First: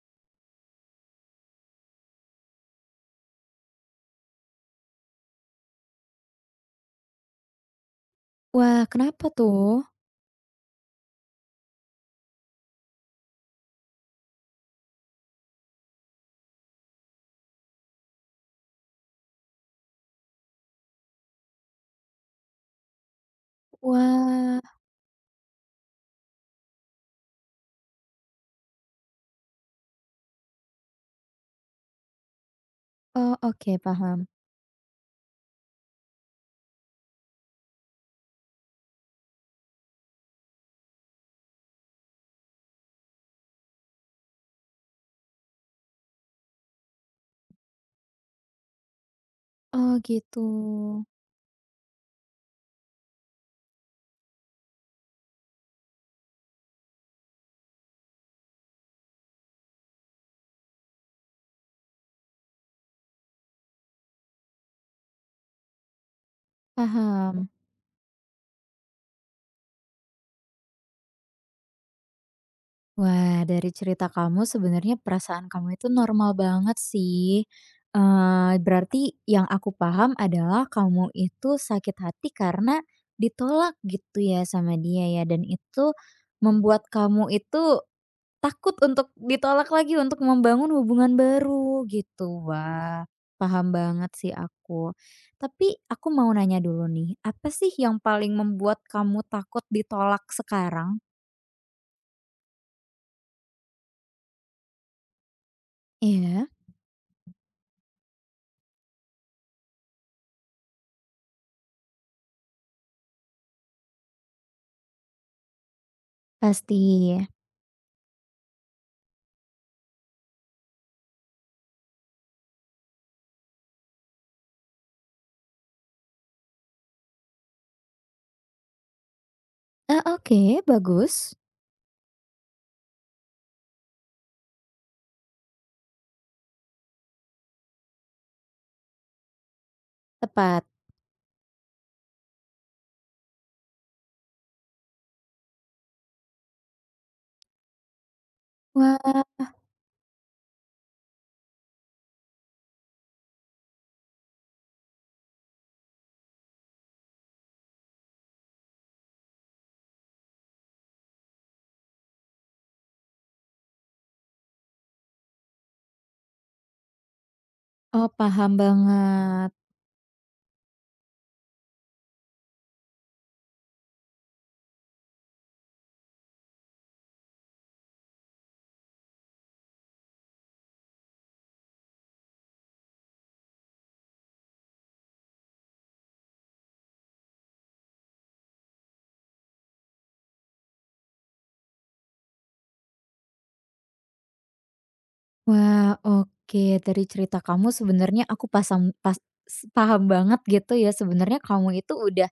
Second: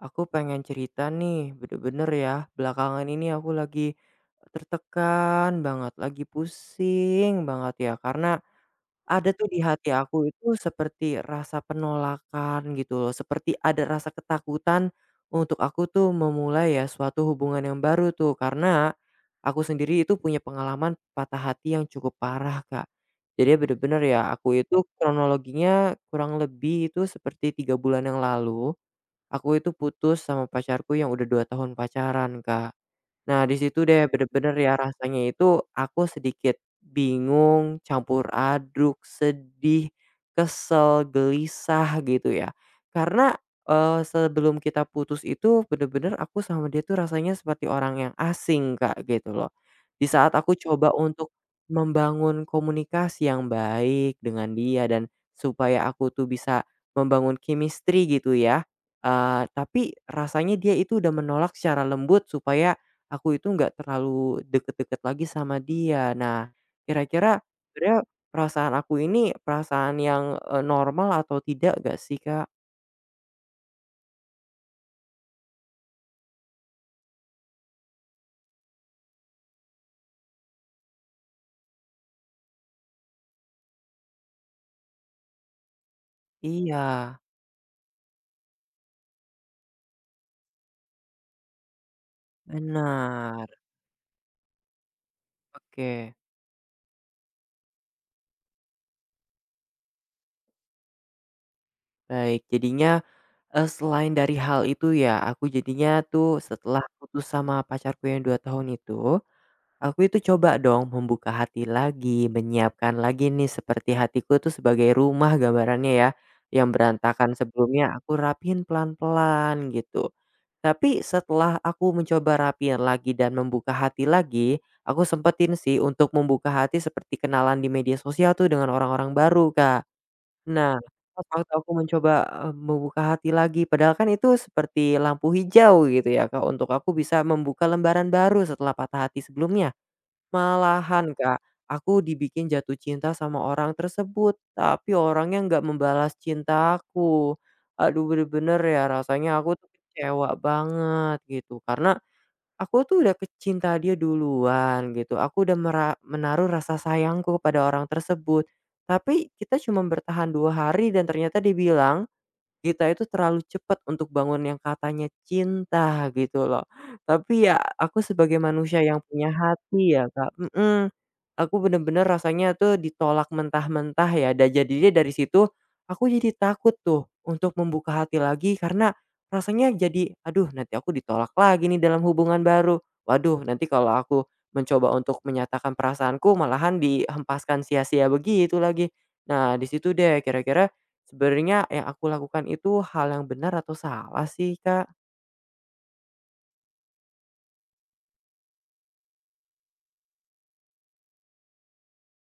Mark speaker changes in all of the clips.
Speaker 1: Aku pengen cerita nih, bener-bener ya. Belakangan ini aku lagi tertekan banget, lagi pusing banget ya. Karena
Speaker 2: Wah, kenapa
Speaker 1: ada tuh di
Speaker 2: tuh?
Speaker 1: hati aku itu seperti rasa penolakan gitu loh. Seperti ada rasa ketakutan untuk aku tuh memulai ya suatu hubungan yang baru tuh. Karena aku sendiri itu punya pengalaman patah hati yang cukup parah kak. Jadi bener-bener ya, aku
Speaker 2: Wah,
Speaker 1: itu kronologinya kurang lebih itu seperti 3 bulan yang lalu. Aku itu putus sama pacarku yang udah 2 tahun pacaran, Kak.
Speaker 2: oh
Speaker 1: Nah, di
Speaker 2: oke
Speaker 1: situ deh
Speaker 2: paham.
Speaker 1: bener-bener ya rasanya itu aku sedikit bingung, campur aduk, sedih, kesel, gelisah gitu ya. Karena, sebelum kita putus itu bener-bener aku sama dia tuh rasanya seperti orang yang asing, Kak, gitu loh.
Speaker 2: Oh
Speaker 1: Di saat
Speaker 2: gitu,
Speaker 1: aku coba untuk membangun komunikasi yang baik dengan dia dan supaya aku tuh bisa membangun chemistry gitu ya, tapi rasanya dia itu udah menolak secara lembut supaya aku itu nggak terlalu deket-deket lagi sama dia. Nah, kira-kira
Speaker 2: paham.
Speaker 1: sebenarnya perasaan aku ini perasaan yang normal atau tidak gak sih, Kak?
Speaker 2: Wah, dari cerita kamu sebenarnya perasaan kamu itu normal banget sih. Berarti yang aku paham adalah kamu itu sakit hati karena ditolak gitu ya sama dia ya dan itu
Speaker 1: Iya,
Speaker 2: membuat kamu itu takut untuk ditolak lagi untuk membangun hubungan baru gitu. Wah,
Speaker 1: benar.
Speaker 2: paham banget sih aku. Tapi
Speaker 1: Oke,
Speaker 2: aku mau nanya dulu nih, apa sih yang paling membuat kamu takut ditolak sekarang?
Speaker 1: baik. Jadinya, selain dari hal itu ya, aku jadinya tuh
Speaker 2: Iya,
Speaker 1: setelah putus sama pacarku yang 2 tahun itu. Aku itu coba dong membuka hati lagi, menyiapkan lagi nih seperti hatiku itu sebagai rumah gambarannya ya, yang
Speaker 2: pasti.
Speaker 1: berantakan sebelumnya aku rapihin pelan-pelan gitu. Tapi setelah aku mencoba rapihin lagi dan membuka hati lagi, aku sempetin sih untuk membuka hati seperti kenalan di media sosial tuh dengan orang-orang baru, Kak.
Speaker 2: Ah, oke,
Speaker 1: Nah,
Speaker 2: bagus.
Speaker 1: pas waktu aku mencoba membuka hati lagi, padahal kan itu seperti lampu hijau gitu ya, Kak, untuk aku bisa membuka lembaran baru setelah patah hati sebelumnya.
Speaker 2: Tepat.
Speaker 1: Malahan Kak, aku dibikin jatuh cinta sama orang tersebut, tapi orangnya nggak membalas cinta aku. Aduh bener-bener ya
Speaker 2: Wah,
Speaker 1: rasanya aku tuh kecewa banget gitu, karena aku tuh udah kecinta dia duluan gitu, aku udah menaruh rasa sayangku kepada orang tersebut. Tapi kita cuma bertahan 2 hari dan ternyata dibilang kita itu terlalu cepat untuk bangun yang katanya cinta gitu loh. Tapi ya aku
Speaker 2: oh
Speaker 1: sebagai
Speaker 2: paham
Speaker 1: manusia yang punya
Speaker 2: banget.
Speaker 1: hati ya Kak aku bener-bener rasanya tuh ditolak mentah-mentah ya dan jadinya dari situ aku jadi takut tuh untuk membuka hati lagi karena rasanya jadi, "Aduh nanti aku ditolak lagi nih dalam hubungan baru. Waduh nanti kalau aku mencoba untuk menyatakan perasaanku malahan dihempaskan sia-sia begitu lagi." Nah di situ deh kira-kira sebenarnya yang aku lakukan itu hal yang benar atau salah sih, Kak?
Speaker 2: Wah, oke. Dari cerita kamu sebenarnya aku paham banget gitu ya, sebenarnya kamu itu udah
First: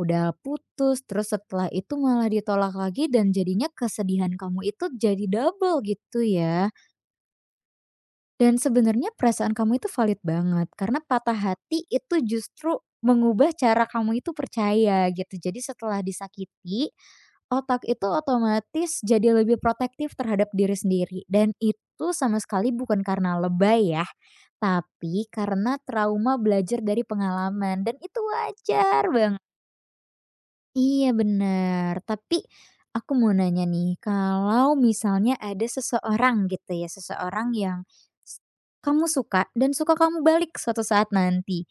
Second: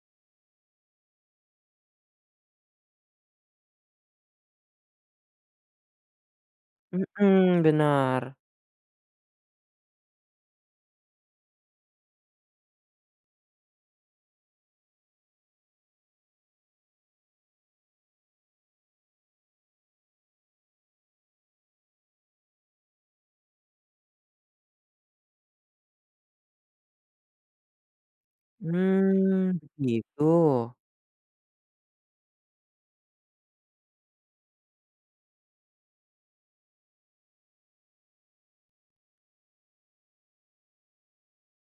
Speaker 2: udah putus, terus setelah itu malah ditolak lagi dan jadinya kesedihan kamu itu jadi double gitu ya?
Speaker 1: Mhm, benar.
Speaker 2: Dan sebenarnya perasaan kamu itu valid banget, karena patah hati itu justru mengubah cara kamu itu percaya gitu. Jadi setelah disakiti, otak itu otomatis jadi lebih protektif terhadap diri sendiri dan itu sama sekali bukan karena lebay ya, tapi karena trauma belajar dari pengalaman dan itu wajar banget.
Speaker 1: Mmm, begitu.
Speaker 2: Iya benar tapi aku mau nanya nih, kalau misalnya ada seseorang gitu ya, seseorang yang s kamu suka dan suka kamu balik suatu saat nanti.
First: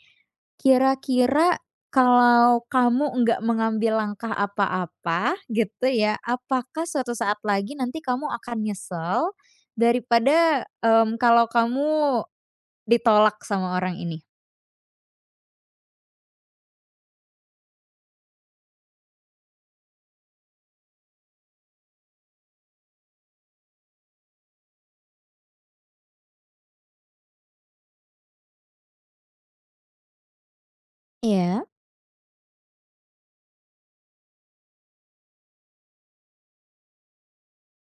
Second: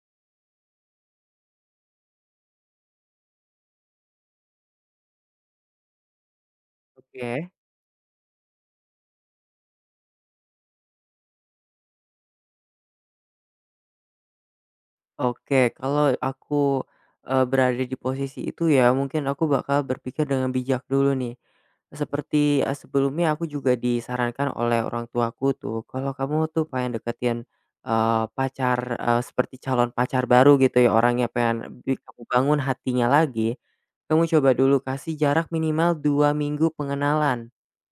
Speaker 2: Kira-kira kalau kamu nggak mengambil langkah apa-apa gitu ya, apakah suatu saat
Speaker 1: Oke.
Speaker 2: lagi nanti kamu akan nyesel daripada, kalau kamu ditolak sama orang ini?
Speaker 1: Oke, kalau aku, berada di posisi itu ya mungkin aku bakal berpikir dengan bijak dulu nih. Seperti, sebelumnya aku juga disarankan oleh orang tuaku tuh, "Kalau kamu tuh pengen deketin, pacar, seperti calon pacar baru gitu ya orangnya
Speaker 2: Iya,
Speaker 1: pengen kamu bangun hatinya lagi, kamu coba dulu kasih jarak minimal 2 minggu pengenalan."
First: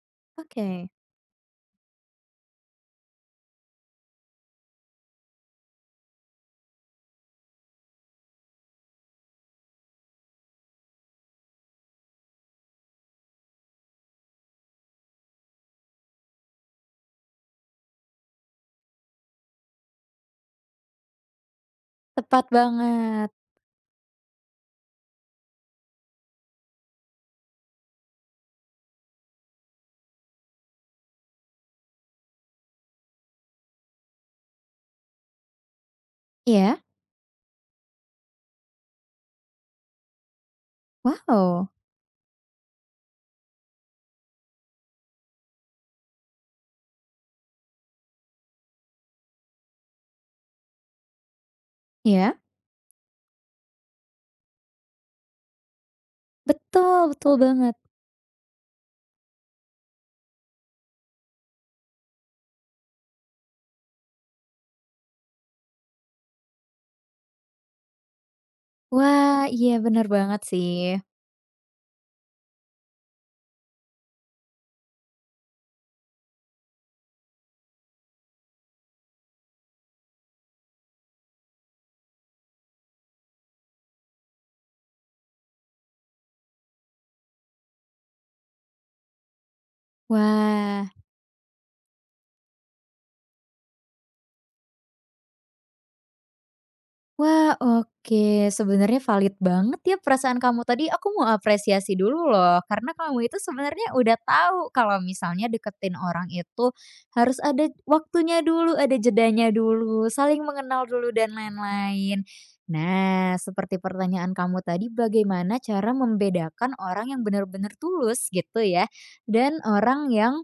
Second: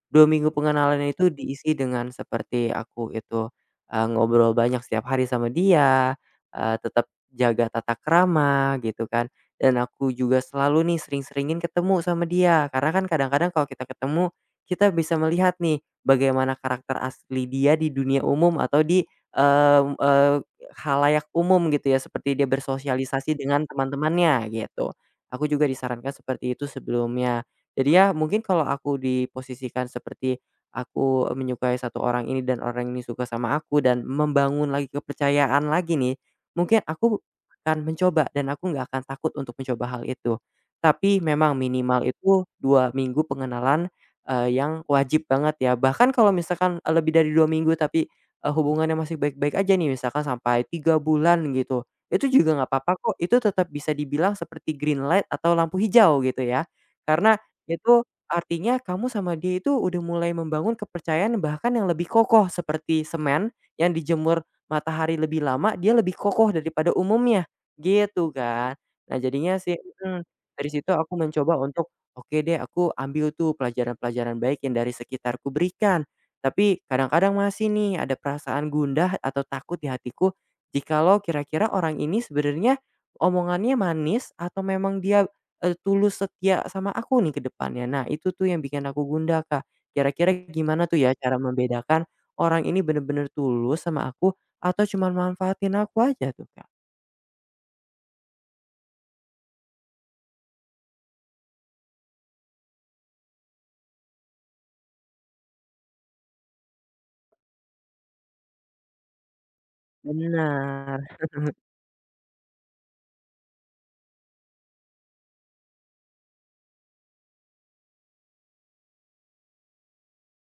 Speaker 1: 2 minggu
Speaker 2: oke.
Speaker 1: pengenalan itu diisi dengan seperti aku itu, ngobrol banyak setiap hari sama dia, tetap jaga tata krama gitu kan, dan aku juga selalu nih sering-seringin ketemu sama dia karena kan kadang-kadang kalau kita ketemu, kita bisa melihat nih bagaimana karakter asli dia di dunia umum atau di, eee eee, khalayak umum gitu ya seperti
Speaker 2: Tepat
Speaker 1: dia
Speaker 2: banget.
Speaker 1: bersosialisasi dengan teman-temannya gitu. Aku juga disarankan seperti itu sebelumnya. Jadi ya mungkin kalau aku diposisikan seperti aku menyukai satu orang ini dan orang ini suka sama aku dan membangun lagi kepercayaan lagi nih,
Speaker 2: Iya?
Speaker 1: mungkin aku akan mencoba dan aku nggak akan takut untuk mencoba hal itu. Tapi memang
Speaker 2: Wow,
Speaker 1: minimal itu 2 minggu pengenalan, yang wajib banget ya. Bahkan kalau misalkan lebih dari 2 minggu tapi, hubungannya masih baik-baik aja nih misalkan sampai 3 bulan gitu, itu
Speaker 2: iya?
Speaker 1: juga nggak apa-apa kok, itu tetap bisa dibilang seperti green light atau lampu hijau gitu ya.
Speaker 2: Betul betul
Speaker 1: Karena
Speaker 2: banget.
Speaker 1: itu artinya kamu sama dia itu udah mulai membangun kepercayaan bahkan yang lebih kokoh seperti semen yang dijemur matahari lebih lama, dia lebih kokoh daripada umumnya, gitu kan. Nah
Speaker 2: Wah,
Speaker 1: jadinya
Speaker 2: iya
Speaker 1: sih
Speaker 2: bener banget
Speaker 1: dari
Speaker 2: sih.
Speaker 1: situ aku mencoba untuk, oke deh aku ambil tuh pelajaran-pelajaran baik yang dari sekitarku berikan. Tapi kadang-kadang masih nih ada perasaan gundah atau takut di hatiku, jikalau kira-kira orang ini sebenarnya omongannya manis atau memang dia tulus setia sama aku nih ke depannya. Nah, itu tuh yang bikin aku gundah, Kak. Kira-kira
Speaker 2: Wah
Speaker 1: gimana tuh ya cara membedakan orang ini bener-bener tulus sama aku atau cuma manfaatin aku aja tuh, Kak?
Speaker 2: wah, oke, sebenarnya valid banget ya perasaan kamu tadi, aku mau apresiasi dulu loh, karena kamu itu sebenarnya udah tahu kalau misalnya deketin orang itu harus ada waktunya dulu, ada jedanya dulu, saling mengenal
Speaker 1: Benar.
Speaker 2: dulu dan lain-lain. Nah, seperti pertanyaan kamu tadi, bagaimana cara membedakan orang yang benar-benar tulus gitu ya, dan orang yang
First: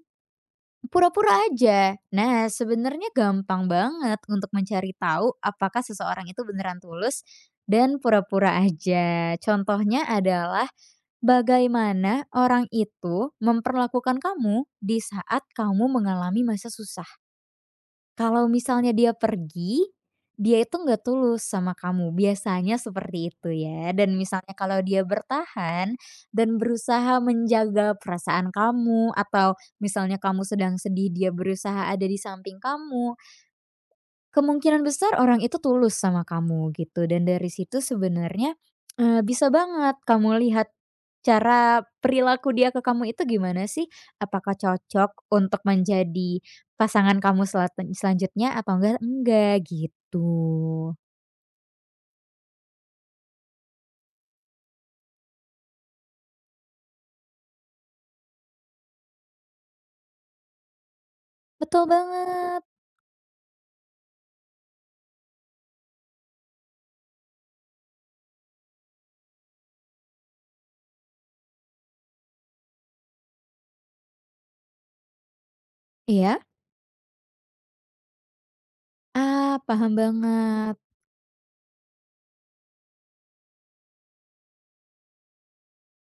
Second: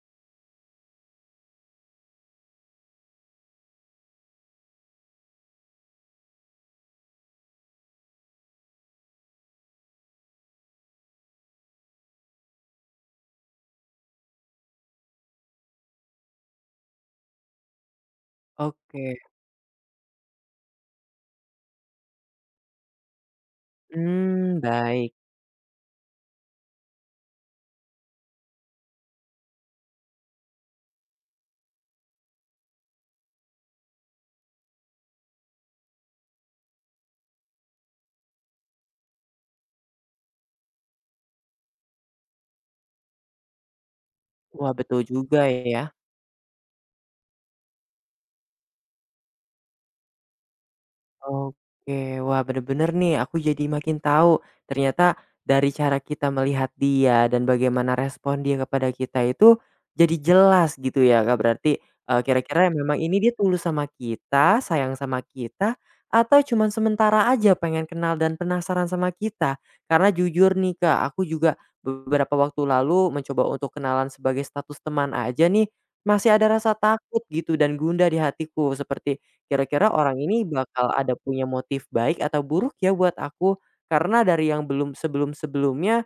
Speaker 2: pura-pura aja. Nah, sebenarnya gampang banget untuk mencari tahu apakah seseorang itu beneran tulus dan pura-pura aja. Contohnya adalah bagaimana orang itu memperlakukan kamu di saat kamu mengalami masa susah. Kalau misalnya dia
Speaker 1: Oke.
Speaker 2: pergi, dia itu nggak tulus sama kamu, biasanya seperti itu ya. Dan misalnya
Speaker 1: Hmm,
Speaker 2: kalau dia
Speaker 1: baik.
Speaker 2: bertahan dan berusaha menjaga perasaan kamu, atau misalnya kamu sedang sedih, dia berusaha ada di samping kamu, kemungkinan besar orang itu tulus sama kamu gitu dan dari situ sebenarnya, bisa banget kamu lihat cara perilaku dia ke kamu itu gimana sih, apakah
Speaker 1: Wah, betul
Speaker 2: cocok
Speaker 1: juga
Speaker 2: untuk
Speaker 1: ya.
Speaker 2: menjadi pasangan kamu selanjutnya atau enggak gitu.
Speaker 1: Oke, wah bener-bener nih aku jadi makin tahu ternyata dari cara kita melihat dia dan bagaimana respon dia kepada kita itu jadi jelas gitu ya Kak berarti,
Speaker 2: Betul
Speaker 1: eee,
Speaker 2: banget.
Speaker 1: kira-kira memang ini dia tulus sama kita, sayang sama kita, atau cuman sementara aja pengen kenal dan penasaran sama kita? Karena jujur nih Kak aku juga beberapa waktu lalu mencoba untuk kenalan sebagai status teman aja nih, masih
Speaker 2: Iya?
Speaker 1: ada rasa takut gitu dan gundah di hatiku seperti
Speaker 2: Ah, paham
Speaker 1: kira-kira orang ini
Speaker 2: banget,
Speaker 1: bakal ada punya motif baik atau buruk ya buat aku? Karena dari yang belum sebelum-sebelumnya,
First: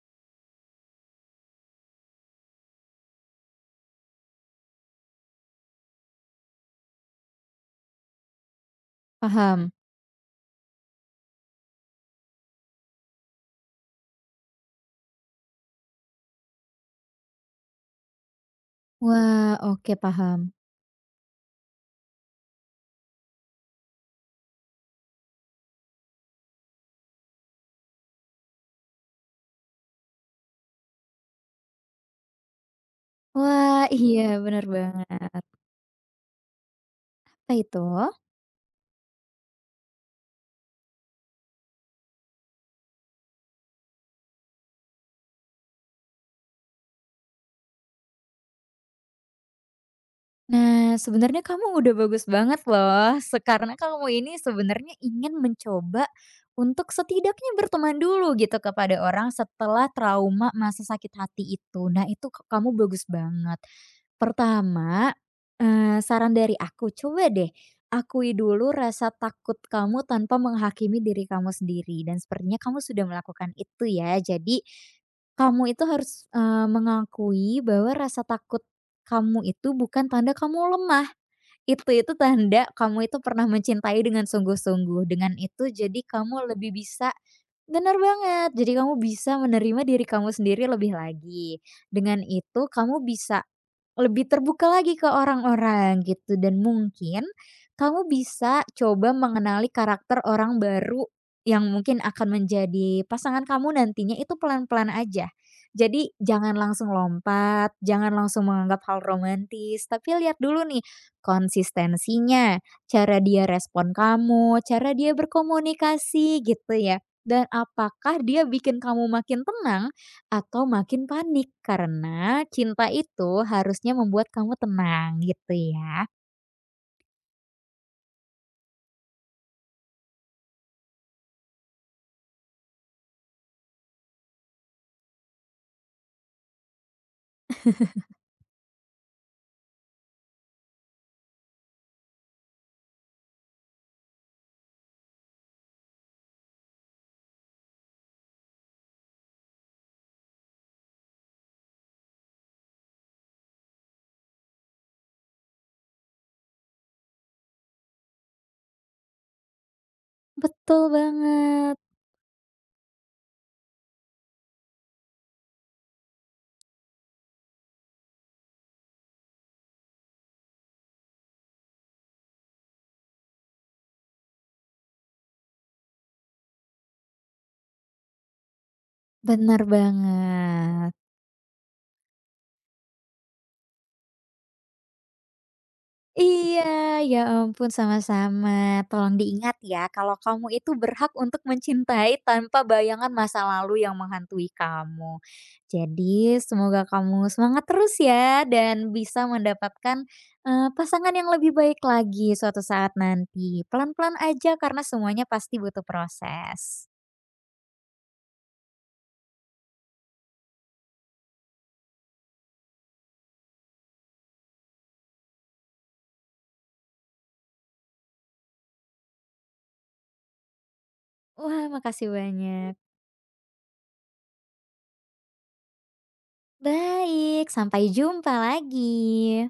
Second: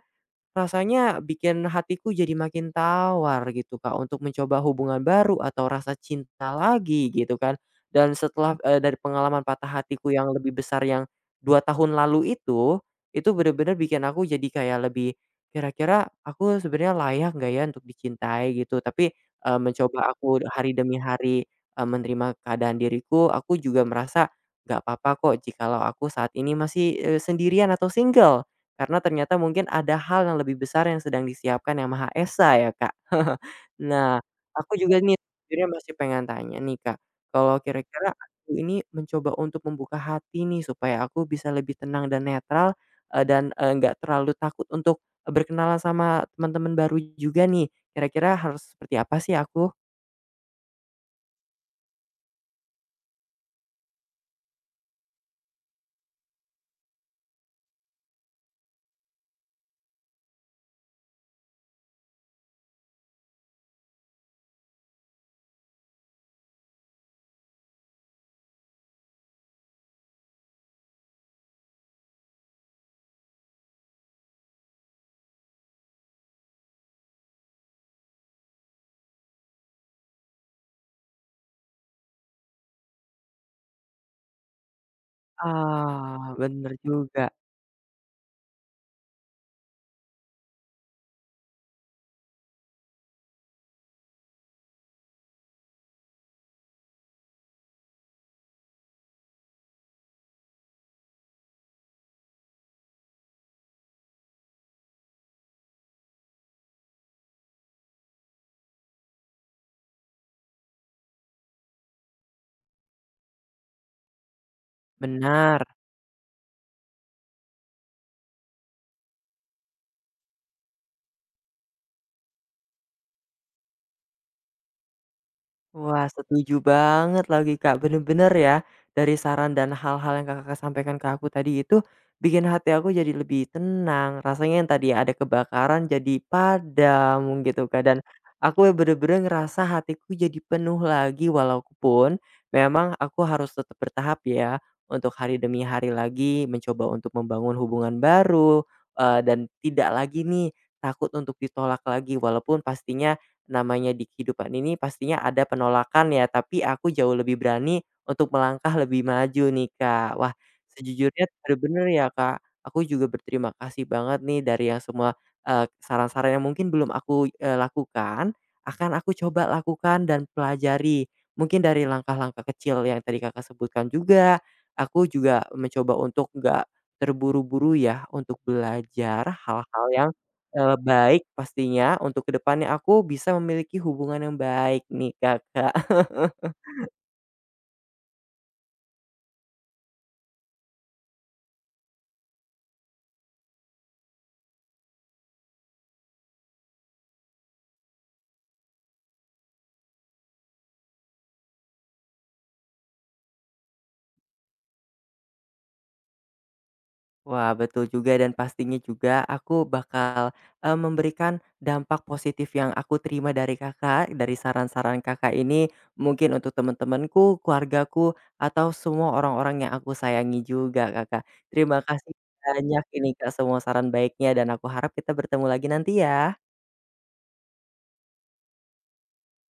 Speaker 1: rasanya bikin hatiku jadi makin tawar gitu, Kak, untuk mencoba hubungan baru atau rasa cinta lagi gitu kan. Dan setelah, dari pengalaman patah
Speaker 2: paham.
Speaker 1: hatiku yang lebih besar yang 2 tahun lalu itu bener-bener bikin aku jadi kayak lebih, kira-kira aku sebenarnya layak nggak ya untuk dicintai gitu. Tapi,
Speaker 2: Wah,
Speaker 1: eee,
Speaker 2: oke
Speaker 1: mencoba
Speaker 2: paham.
Speaker 1: aku hari demi hari, menerima keadaan diriku, aku juga merasa nggak apa-apa kok jikalau aku saat ini masih, sendirian atau single. Karena ternyata mungkin ada hal yang lebih besar yang sedang disiapkan Yang Maha Esa ya, Kak.
Speaker 2: Wah,
Speaker 1: Nah,
Speaker 2: iya benar
Speaker 1: aku juga nih
Speaker 2: banget.
Speaker 1: sebenarnya masih pengen tanya nih, Kak,
Speaker 2: Apa
Speaker 1: kalau
Speaker 2: itu?
Speaker 1: kira-kira aku ini mencoba untuk membuka hati nih supaya aku bisa lebih tenang dan netral, dan, nggak terlalu takut untuk, berkenalan sama teman-teman baru juga nih, kira-kira harus seperti apa sih aku?
Speaker 2: Nah, sebenarnya kamu udah bagus banget loh, karena kamu ini sebenarnya ingin mencoba untuk setidaknya berteman dulu gitu kepada orang setelah trauma masa sakit hati itu. Nah, itu kamu bagus banget. Pertama, saran dari aku, coba deh akui dulu rasa takut kamu tanpa menghakimi diri kamu sendiri dan sepertinya kamu sudah melakukan itu ya. Jadi, kamu itu harus, mengakui bahwa rasa takut kamu itu bukan tanda kamu lemah, itu tanda kamu itu pernah mencintai dengan sungguh-sungguh, dengan itu jadi
Speaker 1: Ah,
Speaker 2: kamu
Speaker 1: bener
Speaker 2: lebih bisa
Speaker 1: juga,
Speaker 2: bener banget, jadi kamu bisa menerima diri kamu sendiri lebih lagi. Dengan itu kamu bisa lebih terbuka lagi ke orang-orang gitu dan mungkin kamu bisa coba mengenali karakter orang baru yang mungkin akan menjadi pasangan kamu nantinya itu pelan-pelan aja. Jadi jangan langsung lompat, jangan langsung menganggap hal romantis, tapi lihat dulu nih konsistensinya, cara dia respon kamu, cara dia
Speaker 1: benar.
Speaker 2: berkomunikasi gitu ya. Dan apakah dia bikin kamu makin tenang? Atau makin panik karena cinta itu harusnya membuat kamu tenang gitu ya.
Speaker 1: Wah, setuju banget lagi, Kak, bener-bener ya, dari saran dan hal-hal yang Kakak sampaikan ke aku tadi itu, bikin hati aku jadi lebih tenang. Rasanya yang tadi ada kebakaran jadi padam gitu, Kak, dan aku bener-bener ngerasa hatiku jadi penuh lagi walaupun memang aku harus tetap bertahap ya, untuk hari demi hari lagi mencoba untuk membangun hubungan baru, dan tidak lagi nih takut untuk ditolak lagi walaupun pastinya namanya di kehidupan ini pastinya ada penolakan ya, tapi aku jauh lebih berani untuk melangkah lebih maju nih, Kak. Wah,
Speaker 2: Betul
Speaker 1: sejujurnya
Speaker 2: banget,
Speaker 1: bener-bener ya, Kak, aku juga berterima kasih banget nih dari yang semua, saran-saran yang mungkin belum aku, lakukan, akan aku coba lakukan dan pelajari. Mungkin dari langkah-langkah kecil yang tadi Kakak sebutkan juga, aku juga mencoba untuk nggak terburu-buru ya untuk belajar
Speaker 2: benar
Speaker 1: hal-hal yang
Speaker 2: banget.
Speaker 1: baik pastinya untuk ke depannya aku bisa memiliki hubungan yang baik nih, Kakak.
Speaker 2: Iya, ya ampun sama-sama. Tolong diingat ya kalau kamu itu berhak untuk mencintai tanpa bayangan masa lalu yang menghantui kamu. Jadi semoga kamu semangat terus ya dan bisa mendapatkan, pasangan yang lebih baik lagi suatu saat nanti. Pelan-pelan aja karena semuanya pasti butuh proses.
Speaker 1: Wah, betul juga dan pastinya juga aku bakal, memberikan dampak positif yang aku terima dari Kakak, dari saran-saran Kakak ini mungkin untuk teman-temanku, keluargaku, atau semua orang-orang yang aku sayangi juga, Kakak.
Speaker 2: Wah,
Speaker 1: Terima
Speaker 2: makasih
Speaker 1: kasih
Speaker 2: banyak.
Speaker 1: banyak ini, Kak, semua saran baiknya dan aku harap kita bertemu lagi nanti ya.
Speaker 2: Baik, sampai jumpa lagi.